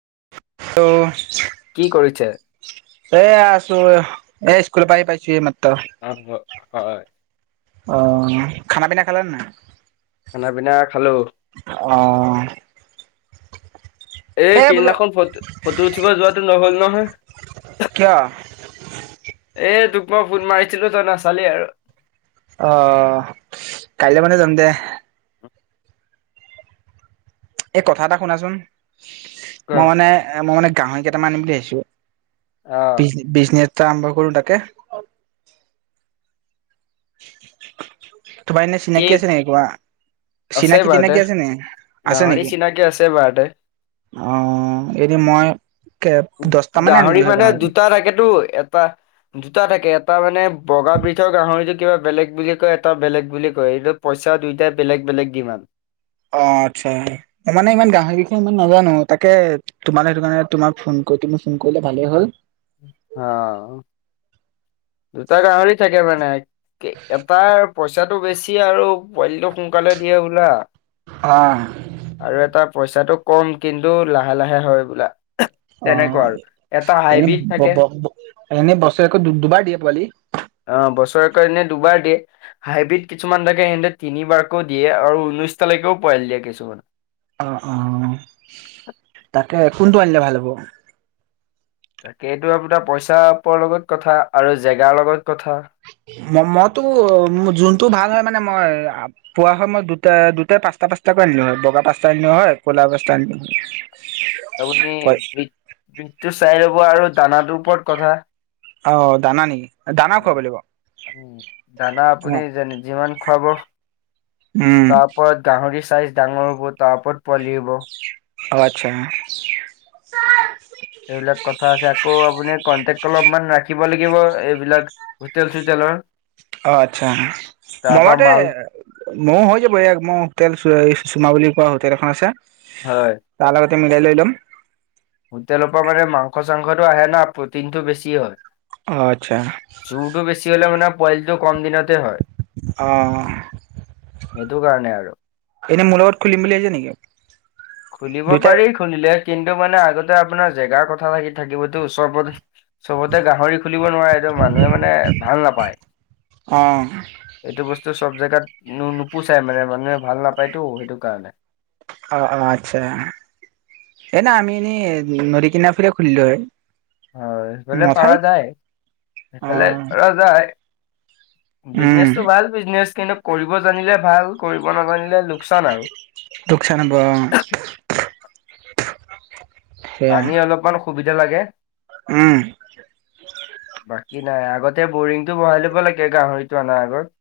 ত'। কি কৰিছে? এ আছো এ স্কুলৰ পৰা আহি পাইছো এইমাত্র আহ হয়। অ', খানা পিনা খালা নে নাই? খানা পিনা খালোঁ। অ', এই এ বোলো সেইদিনাখন ফটো ফটো উঠিব যোৱাটো নহ'ল নহয়। কিয় এ তোক মই ফোন মাৰিছিলো তই নাচালেয়েই আৰু। আহ, কাইলৈ মানে যাম দে। এই কথা এটা শুনাচোন, ক মই মানে মই মানে গাহৰি কেইটামান আনিম বুলি ভাবিছোঁ। আহ বি বিজনেছ আৰম্ভ কৰো তাকে তোমাৰ এনেই চিনাকি ঠিক আছে নেকি কিবা? আছে বাৰুতে চিনাকি-তিনাকি আছে নে, আছে গাহৰি নেকি? চিনাকি আছে বাৰুতে অ এনে মই দহটা আনিলো গাহৰি হয় মানে দুটা থাকেতো, এটা দুটা থাকে এটা মানে বগা বজৰ গাহৰি যদি কিবা বেলেগ বুলি কয় এটা বেলেগ বুলি কয় এইটো পইচা দুয়ইটাই বেলেগ বেলেগ কিমান অ আচ্ছা মানে ইমান গাহৰি বিখন ইমান নাজানো তাকে তোমাল সেইটো কাৰণে তোমাৰ ফোন কৈ তুমি ফোন কৰিলা ভালেই হ'ল। আহ দুটা গাহৰি থাকে মানে, কে এটা পইচাটো বেছি আৰু পোৱালিটো সোনকালে দিয়ে বোলা। আহ আৰু এটা পইচাটো কম কিন্তু লাহে লাহে হয় বোলা। অ তেনেকুৱা আৰু এটা এনে হাইব্ৰীড থাকে এনে বছৰেকো দুবাৰ দিয়া? অ বছৰত দুবাৰ দিয়ে হাইব্ৰীড কিছুমানাকে সহঁতে তিনিবাৰকে দিয়ে আৰু ঊনৈশ তালিকেও পোৱাই দিয়ে। কিছোমান অ' অ' তাকে কোনটো আনিলে ভাল হ'ব? তাকেইটো আপোনাৰ পইচা পোৱা লগত কথা আৰু জেগাৰ লগত কথা ম-মইতো অহ, যোনটো ভাল হয় মানে মই পোৱা হয় মই দুটা দুটাই পাঁচটা পাঁচটাকৈ আনিলো হয় বগা পচটা আনিলো হয় ক'লা পচটা আনিলো হয়। আপুনি বি বিজটো চাই ল'ব আৰু দানাটোৰ ওপৰত কথা অ' দানা নেকি দানা খুৱাব লাগিব [unintelligible] দানা আপুনি অ' যেন-যিমান খুৱাব। উম তাৰ পৰত গাহৰি চাইজ ডাঙৰ হ'ব, তাৰ ওপৰত পোৱালি হ'ব। আচ্ছা সেইবিলাক কথা আছে, আকৌ আপুনি কটেক অলপমান ৰাখিব। ব লাগিব, এইবিলাক হোটেল-চোটেলৰ। অ আচ্ছা মমতে মাল ময় হৈ যাব ইাক মইো তেল এই চুমা বুলি কোৱা হোটেল এখন আছে হয় তাৰ লগতে মিলাই লৈ ল'ম। হোটেলৰ পৰা মানে মাংস চাংসটো আহে না প্ৰটিন টো বেছি হয়। অ' আচ্ছা চোৰটো বেছি হলে মানে পইলটো কম দিনতে হয় অ' সেইটো কাৰণে আৰু এনেই মোৰ লগত খুলিম বুলি ভ আহিছে নেকি? খুলিব দুইটাই পাৰি খুলিলে, কিন্তু মানে আগতে আপোনাৰ জেগাৰ কথা লাগি থাকিবতো উচৰ পদেশ সবতে গাহৰি খুলিব নোৱাৰে, মানুহে মানে ভাল নাপায়। অ'। সব জেগাত নোপুচাই মানে, মানুহে ভাল নাপায়তো সেইটো কাৰণে। অ', অ', আচ্ছা। এ ন আমি এনেই নদী কিনাৰ ফালে খুলিলো হয়। হয় সফালে পৰা মঠাইত যায়, অ সেইফালে পৰা যায়। উম বিজনেচটো ভাল বিজনেচ কিন্তু কৰিব জানিলে ভাল কৰিব নাজানিলে লোকচান আৰু দুকচানব পানী অলপমান সুবিধা লাগে। উম। বাকী নাই আগতে বৰিংটো বহাই ল'ব লাগে গাহৰিতটো অনাৰ আগত।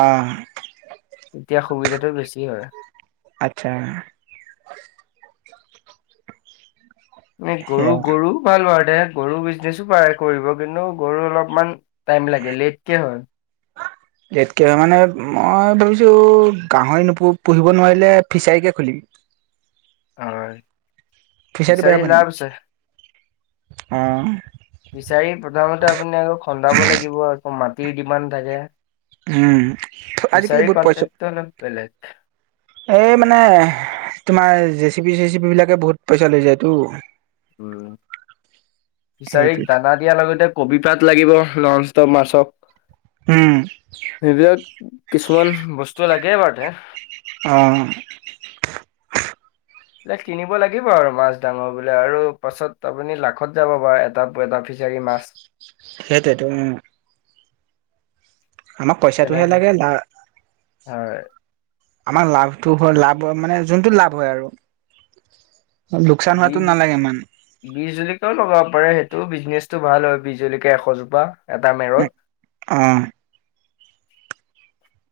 আহ। এতিয়া সুবিধাতটো বেছি হয়। আচ্ছা। এ গৰু সেয়া গৰু ভাল আৰু দে গৰু বিজনেচো পাৰে কৰিব কিন্তু গৰু অলপমান টাইম লাগে লেটকে হ'য়। [inaudible] জটকৈ হয় মানে মই ভাবিছোঁ গাহৰি নপ পুহিব নোৱাৰিলে ফিছাৰীকে খুলিম। হয়, ফিচাৰী লাভ আছে। উম। ফিচাৰি প্ৰথমতে আপুনি আকৌ খন্দাব লাগিব, আকৌ মাটিৰ ডিমাণ্ড থাকে। উম আজিকালি ফিচাৰী বহুত পইচা কনটেক্টটো অলপ বেলেগ। এই মানে তোমাৰ জেচিপি চেচিপি বিলাকে বহুত পইচা লৈ যায়টো। উ ফিচাৰীক সেইটোত দানা দিয়াৰ লগতে কবি পাত তাত লাগিব নন ষ্টপ মাছক উম সেইবিলাক কিছুমান বস্তু লাগে বাৰুতে। আহ। বলে কিনিব লাগিব আৰু মাছ ডাঙৰ বোলে আৰু পাছত আপুনি লাখত যাব পাৰ এটা এটা পিছ চাৰি মাছ সেইটোৱেটো উ। আমাক পইচাটোহে তেনেকৈ লাগে লা হয়। আমাৰ লাভটো হয় লাভ মানে যোনটো লাভ হয় আৰু। লোকচান হোৱাটো বীজ নালাগে ইমান বিহ জলিকাও লগাব পাৰে সেই তটো বিজনেচটো ভাল হয় বিহজলকিয়া এশজোপা এটা মেৰত আহ।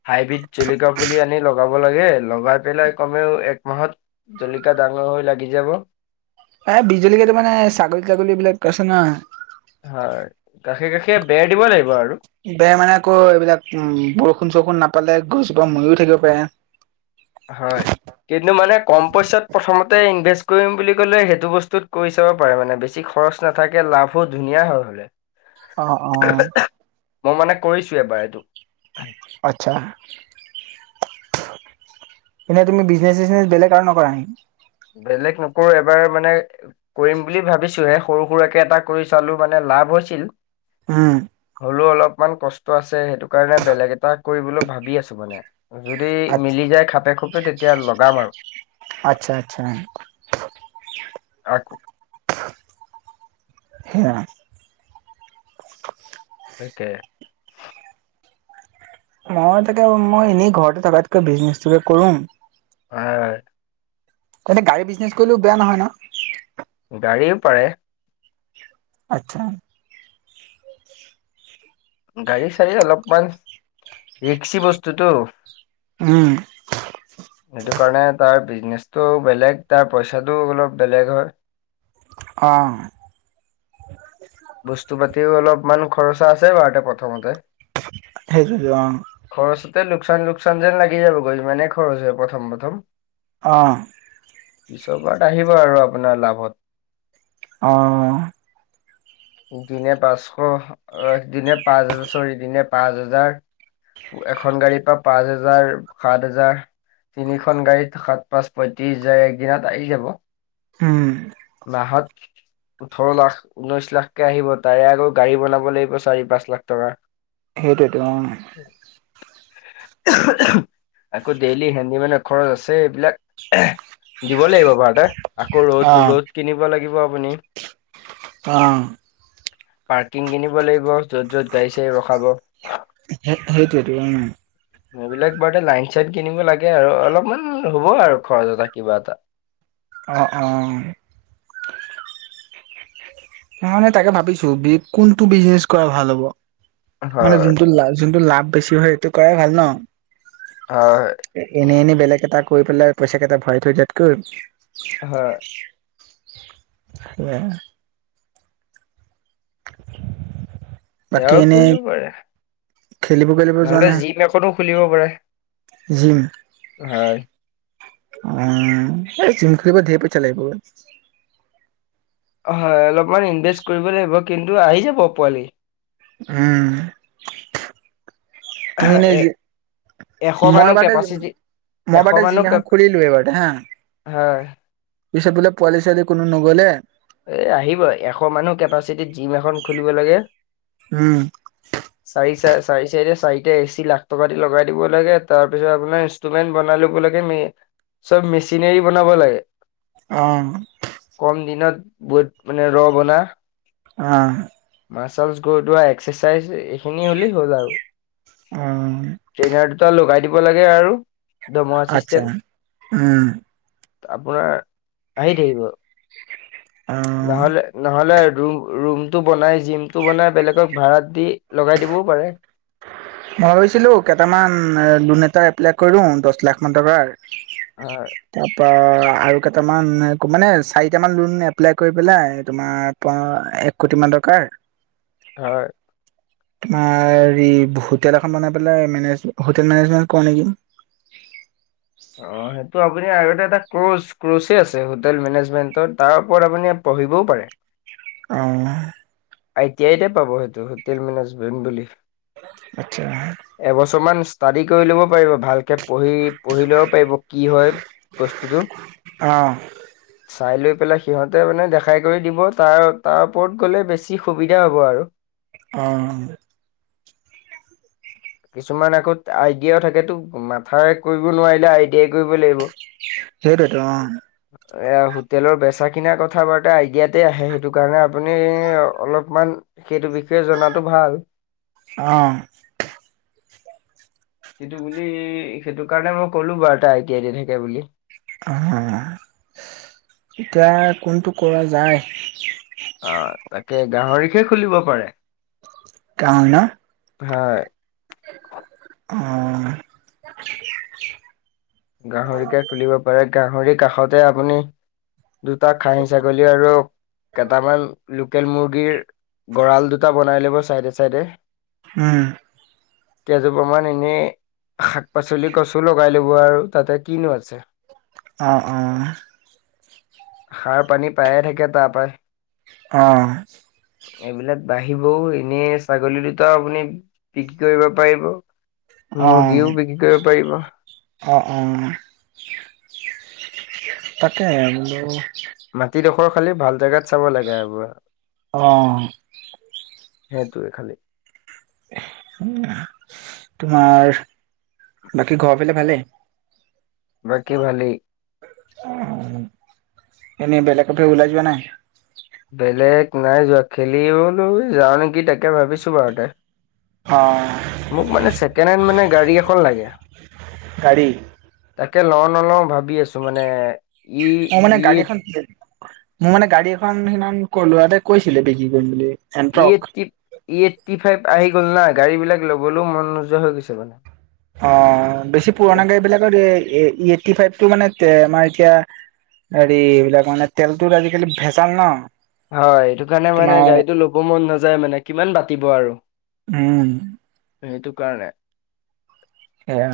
হাইব্ৰীড জলকিয়া পুলি আনি লগাব লাগে, লগাই পেলাই কমেও একমাহত জল ডাঙৰ হৈ লাগি যাব। এ বিহ জলকীয়া কেইটা মানে ছাগলী ছাগলী বিলাক আছে ন। এয়া বেৰ দিব লাগিব আৰু। বেয়া মানে আকৌ এইবিলাক উম বৰষুণ চৰষুণ নাপ পালে গছজোপা মৰিও থাকিব পাৰে। হয়। কিন্তু মানে কম পইচাত প্ৰথমতে ইনভেষ্ট কৰিম বুলি ক'লে সেইটো বস্তুত কৰি চাব পাৰে মানে বেছি। খৰচ নাথাকে লাভো ধুনীয়া হৈ হ'লে। অ', অ'। মই মানে কৰিছো এবাৰ এইটো। আচ্ছা। এনেই তুমি বিজনেচ চজনেচ বেলেগ আৰু নকৰা নি? বেলেগ নকৰো এবাৰ মানে কৰিম বুলি ভাবিছ হে সৰু সুৰাকে এটা কৰি চালো মানে লাভ হৈছিল। উম। হলেও অলপমান কষ্ট আছে সেইটো কাৰণে বেলেগ এটা কৰিবলৈ ভাবি আছো মানে। যদি মিলি যায় খাপে খুপে তেতিয়া লগাম আৰু। আচ্ছা আচ্ছা আকো [unintelligible] হেইটে মই তাকে মই এনেই ঘৰতে থকাতকৈ বিজনেচোকে কৰো। হয়। এনে গাড়ী বিজনেচ কৰিলেও বেয়া নহয় ন। গাড়ীও পাৰে। আচ্ছা। গাড়ী চাড়ী অলপমান। ৰিক্সি বস্তুটো, উম সেইটো কাৰণে তাৰ বিজনেচটো বেলেগ তাৰ পইচাটো অলপ বেলেগ হয়। অ', বস্তু পাতিও অলপমান খৰচা আছে বাৰু ততে প্ৰথমতে। সাইটোয়েটো অ'। ত' লোকচান-লোকচান যেন লাগি যাবগৈ মানে খৰচ হয় প্ৰথম প্ৰথম। অ', পিছৰ পৰাত আহিব আৰু আপোনাৰ লাভত। অ'। দিনে পাঁচশ আহ দিনে পাঁচ হাৰ চৰি দিনে পাঁচ হাজাৰ। এখন গাড়ীৰ পৰা পাঁচ হোজাৰ, সাত হাজাৰ। তিনিখন গাড়ীত সাত পাঁচ পঁয়ত্ৰিশ যায় একদিনত আহি যাব। উম। মাহত ওঠৰ লাখ, ঊনৈশ লাখকে আহিব তাৰে আকৌ গাড়ী বনাব লাগিব চাৰি, পাঁচ লাখ টকা। সেইটোৱেটো অ, আকৌ ডেইলি হেণ্ডিমেনৰ খৰচ আছে এইবিলাক। দিব লাগিব এবাৰতে, আকৌ অ', ৰ'দ-ৰ'দ কিনিব লাগিব আপুনি। অ', পাৰ্কিং কিনিব লাগিব, য'ত য'ত গাড়ী চাড় ৰখাব। সেইটোৱেটো অ, এইবিলাক বাৰুতে লাইন চাইন কিনিব লাগে আৰু অলপমান হ'ব আৰু খৰচ এতটা কিবা এটা। অ', অ, সেইকাৰণে তাকে ভাবিছোঁ বি কোনটো বিজনেচ কৰা ভাল হ'ব। মানে হয় যোনটো লা যোনটোত লাভ বেছি হয় সেইটো কৰাই ভাল ন'। হয় এনেই এনে বেলেগ এটা কৰি পেলাই পইচা কেইটা ভৰাই থৈ দিয়াতকৈ। হয়। আহ। বাকী বেয়াও এনেই কৰিব পাৰে, খেলিব খেলিব যোৱা নহ'লে নাই জিম এখনো খুলিব পাৰে। জিম। হয় অ', এই জিম খুলিব ঢেৰ পইচা লাগিবগৈ। হয় অলপমান ইনভেষ্ট কৰিব লাগিব কিন্তু আহি যাব পোৱালি। উম। তুমি এনে [unintelligible] এশ মানৰ কেপাচিটি এশ মবটা মানুহ জিমনাখন কেপ খুলি লো এবাৰ হা। হয় পিছেত বোলে পোৱালি চোৱালি কোনো নগ'লে এ আহিবই এশ মানু্হ কেপাচিটিত জিম এখন খুলিব লাগে। উম, [unintelligible] চাৰি চাইডে চাৰিটা এচি লাখ টকা দি লগাই দিব লাগে, তাৰপিছত আপোনাৰ ইনষ্ট্ৰুমেন্ট বনাই ল'ব লাগে চব মেচিনেৰি বনাব লাগে। অ', কম দিনত বত মানে ৰ বনা অ', [unintelligible] গৈ দোৱা এক্সাৰচাইজ এইখিনি হ'লেই হ'ল আৰু। অ। টা লগাই দিব লাগে আৰু দৰমহা চিষ্টে আচ্ছা উম আপোনাৰ আহি থাকিব। অ নহ'লে নহ'লে ৰুম-ৰুমটো বনাই জিমটো বনাই বেলেগক ভাড়াত দি, লগাই দিবও পাৰে। মই ভাবিছিলোঁ কেইটামান, লোন এটা এপ্লাই কৰি দিয়ো দশ লাখ মান টকাৰ। হয় তাৰ পৰা আৰু কেইটামান নাইকো, মানে চাৰিটামান লোন এপ্লাই কৰি পেলাই তোমাৰ পা এক কোটি মান টকাৰ এক [inaudible] আ ৰি বহুত হোটেল এখন বনাই পেলাই, মেনেজ, হোটেল মেনেজমেন্ট কৰোঁ, নেকি। অ'! সেইটো আপুনি, আৰু এটা ক্ৰোচ, ক্ৰোচে আছে, হোটেল মেনেজমেন্টত। তাৰ ওপৰত, আপুনি পঢ়িবও পাৰে। আহ। আই টি আইতে পাব সেইটো হোটেল মেনেজমেণ্ট বুলি। আচ্ছা এবছৰমান, ষ্টাডি কৰি ল'ব পাৰিব, ভালকে পঢ়ি- পঢ়ি ল'ব পাৰিব, কি হয়, বস্তুটো। অ'! চাই লৈ পেলাই সিহঁতে মানে দেখাই কৰি দিব তাৰ, তাৰ ওপৰত গ'লে বেছি সুবিধা হ'ব আৰু। অ'! [inaudible] কিছুমান আকৌ আইডিয়াও থাকেতো মাথাৰে কৰিব নোৱাৰিলে আই সেই কৰিব লাগিব। সেইটোৱেতো অ এইয়া, হোটেলৰ বেচা-কিনা কথা-বাৰ্তা ইয়াতে আহে। সেইটো কাৰণে, আপুনি অলপমান সেইটো বিষয়ে জনাটো ভাল। অ। সেইটো বুলি, সেইটো কাৰণে, মই ক'লো বাৰু এটা, আই টি আই দি থাকে, বুলি। অ', এতিয়া কোনটো কৰা যায়। আহ, তাকে গাহৰিকে খুলিব পাৰে। [inaudible] হয়। অ'। গাহৰিকে খুলিব পাৰে, গাহৰি কাষতে আপুনি দুটা খাহী ছাগলী আৰু কেইটামান ল লোকেল মুৰ্গীৰ গঁড়াল দুটা বনাই ল'ব, চাইডে- চাইডে। উম। কেইজোপামান এনে শাক-পাচলি গছো লগাই লব আৰু। তাতে কিনো আছে? অ, অঁ। সাৰ-পানী পাইয়ে থাকে, তাৰপৰা। অ'! এইবিলাক বাঢ়িবও এনেই ছাগলী দুটা আপুনি বিক্ৰী কৰিব পাৰিব। অ মুৰ্গীও বিক্ৰী কৰিব পাৰিব। অ'! [unintelligible] তাতে, বোলোঁ। মাটিডোখৰ খালি ভাল জেগাত চাব লাগে আৰুব। অ'! সেইটোৱে খালি। [unintelligible] তোমাৰ, বাকী ঘৰ ফালে ভালে? বাকী ভালি উ এনেই বেলেগ ফে ওলাই যিবা নাই। বেলেগ নাই যোৱা, খেলি বোলোঁ, যাওঁ নেকি, তাকে ভাবিছোঁ, [unintelligible] অ', মোক মানে, ছেকেণ্ড হেণ্ড মানে, গাড়ী এখন লাগে। গাড়ী? তাকে, লওঁ-নলওঁ ভাবি আছোঁ, মানে। ই অ মানে ই গাড়ী এখন মোৰ মানে গাড়ী এখন সিদিনাখন ক লৰাটাই কৈছিলে বিক্ৰী কৰিম বুলি এণ্ট্ৰক ইট ইটটি ফাইভ আহি গ'ল না গাড়ী বিলাক লবলৈও মন নোযোৱা হৈ গৈছে মানে। অ বেছি পুৰণা গাড়ী বিলাকত ফটি ফাইভটো মানে আমাৰ এতিয়া হেৰি এইবিলাক মানে তেলটো আজিকালি ভেজাল ন হয় সেইটো কাৰণে মানে তোমাৰ গাড়ীটো ল'ব মন নাযায় মানে কিমান পাতিব আৰু। উম। সেইটো কাৰণে। সেয়া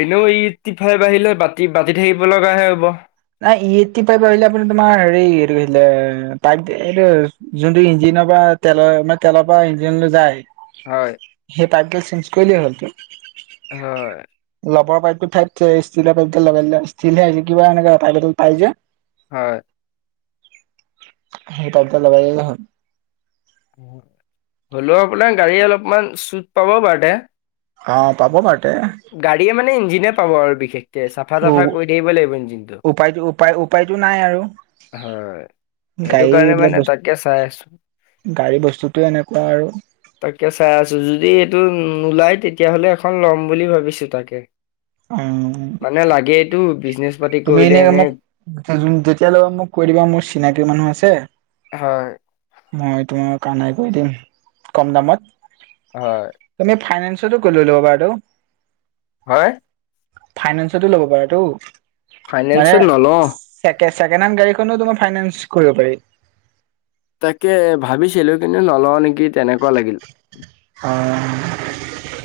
এনেও ইতিফাল বাঢ়িলে বাতি বাতি থাকিব লগাাহে হ'ব নাই ইতি আহিলে আপোনাৰ তোমাৰ হেৰি এইটোছিলে পাই এইটো যোনটো ইঞ্জিন পৰা তেলৰ মানে তেলৰ পৰা ইঞ্জিন লৈ যায়। হয় সেই পাইগেল চেঞ্জ কৰিল হ'ল ত হয় াই ষ্টিলৰ প লগ ষ্টিল কিবা এনেক তাই পাই যে হয়। সেই পাইপডাল লগাইদিলে হ'ল হলেও আপোনাৰ গাড়ী অলপমান চুট পাব বাৰুতে অ পাব পাৰতে গাড়ীয়ে মানে ইঞ্জিনে পাব আৰু বিশেষকে চাফা উ চাফা কৰি থাকিব লাগিব ইঞ্জিনটো উপায়টো উপায় উপায়টো নাই আৰু হয় সেইটো গাড়ী কাৰণে এইবিলাক মানে বস্তু তাকে চাই আছো গাড়ী বস্তুটোৱে এনেকুৱা আৰু তাকে চাই আছো যদি এইটো নোলাই তেতিয়াহ'লে এখন ল'ম বুলি ভাবিছো তাকে। অ মানে লাগেটো। তুমি এনেই মোক যেতিয়ালৈ মোক কৈ দিবা মোৰ চিনাকি মানুহ আছে। হয়। মই তোমাৰ কৈ দিম কম দামত। হয়, তুমি চটো কল ল বাৰটোু হা। ফাইনেন্সতো ল'ব পাৰতো ফাইনেনচত নলওঁ। চেকেণ্ডহেণ্ড গাড়ীখনো তুমাৰ ফাইনেন্স কৰিব পাৰি তাকে ভাবিছিলো কিন্তু নলওঁ নেকি তেনেকুৱা লাগিল অ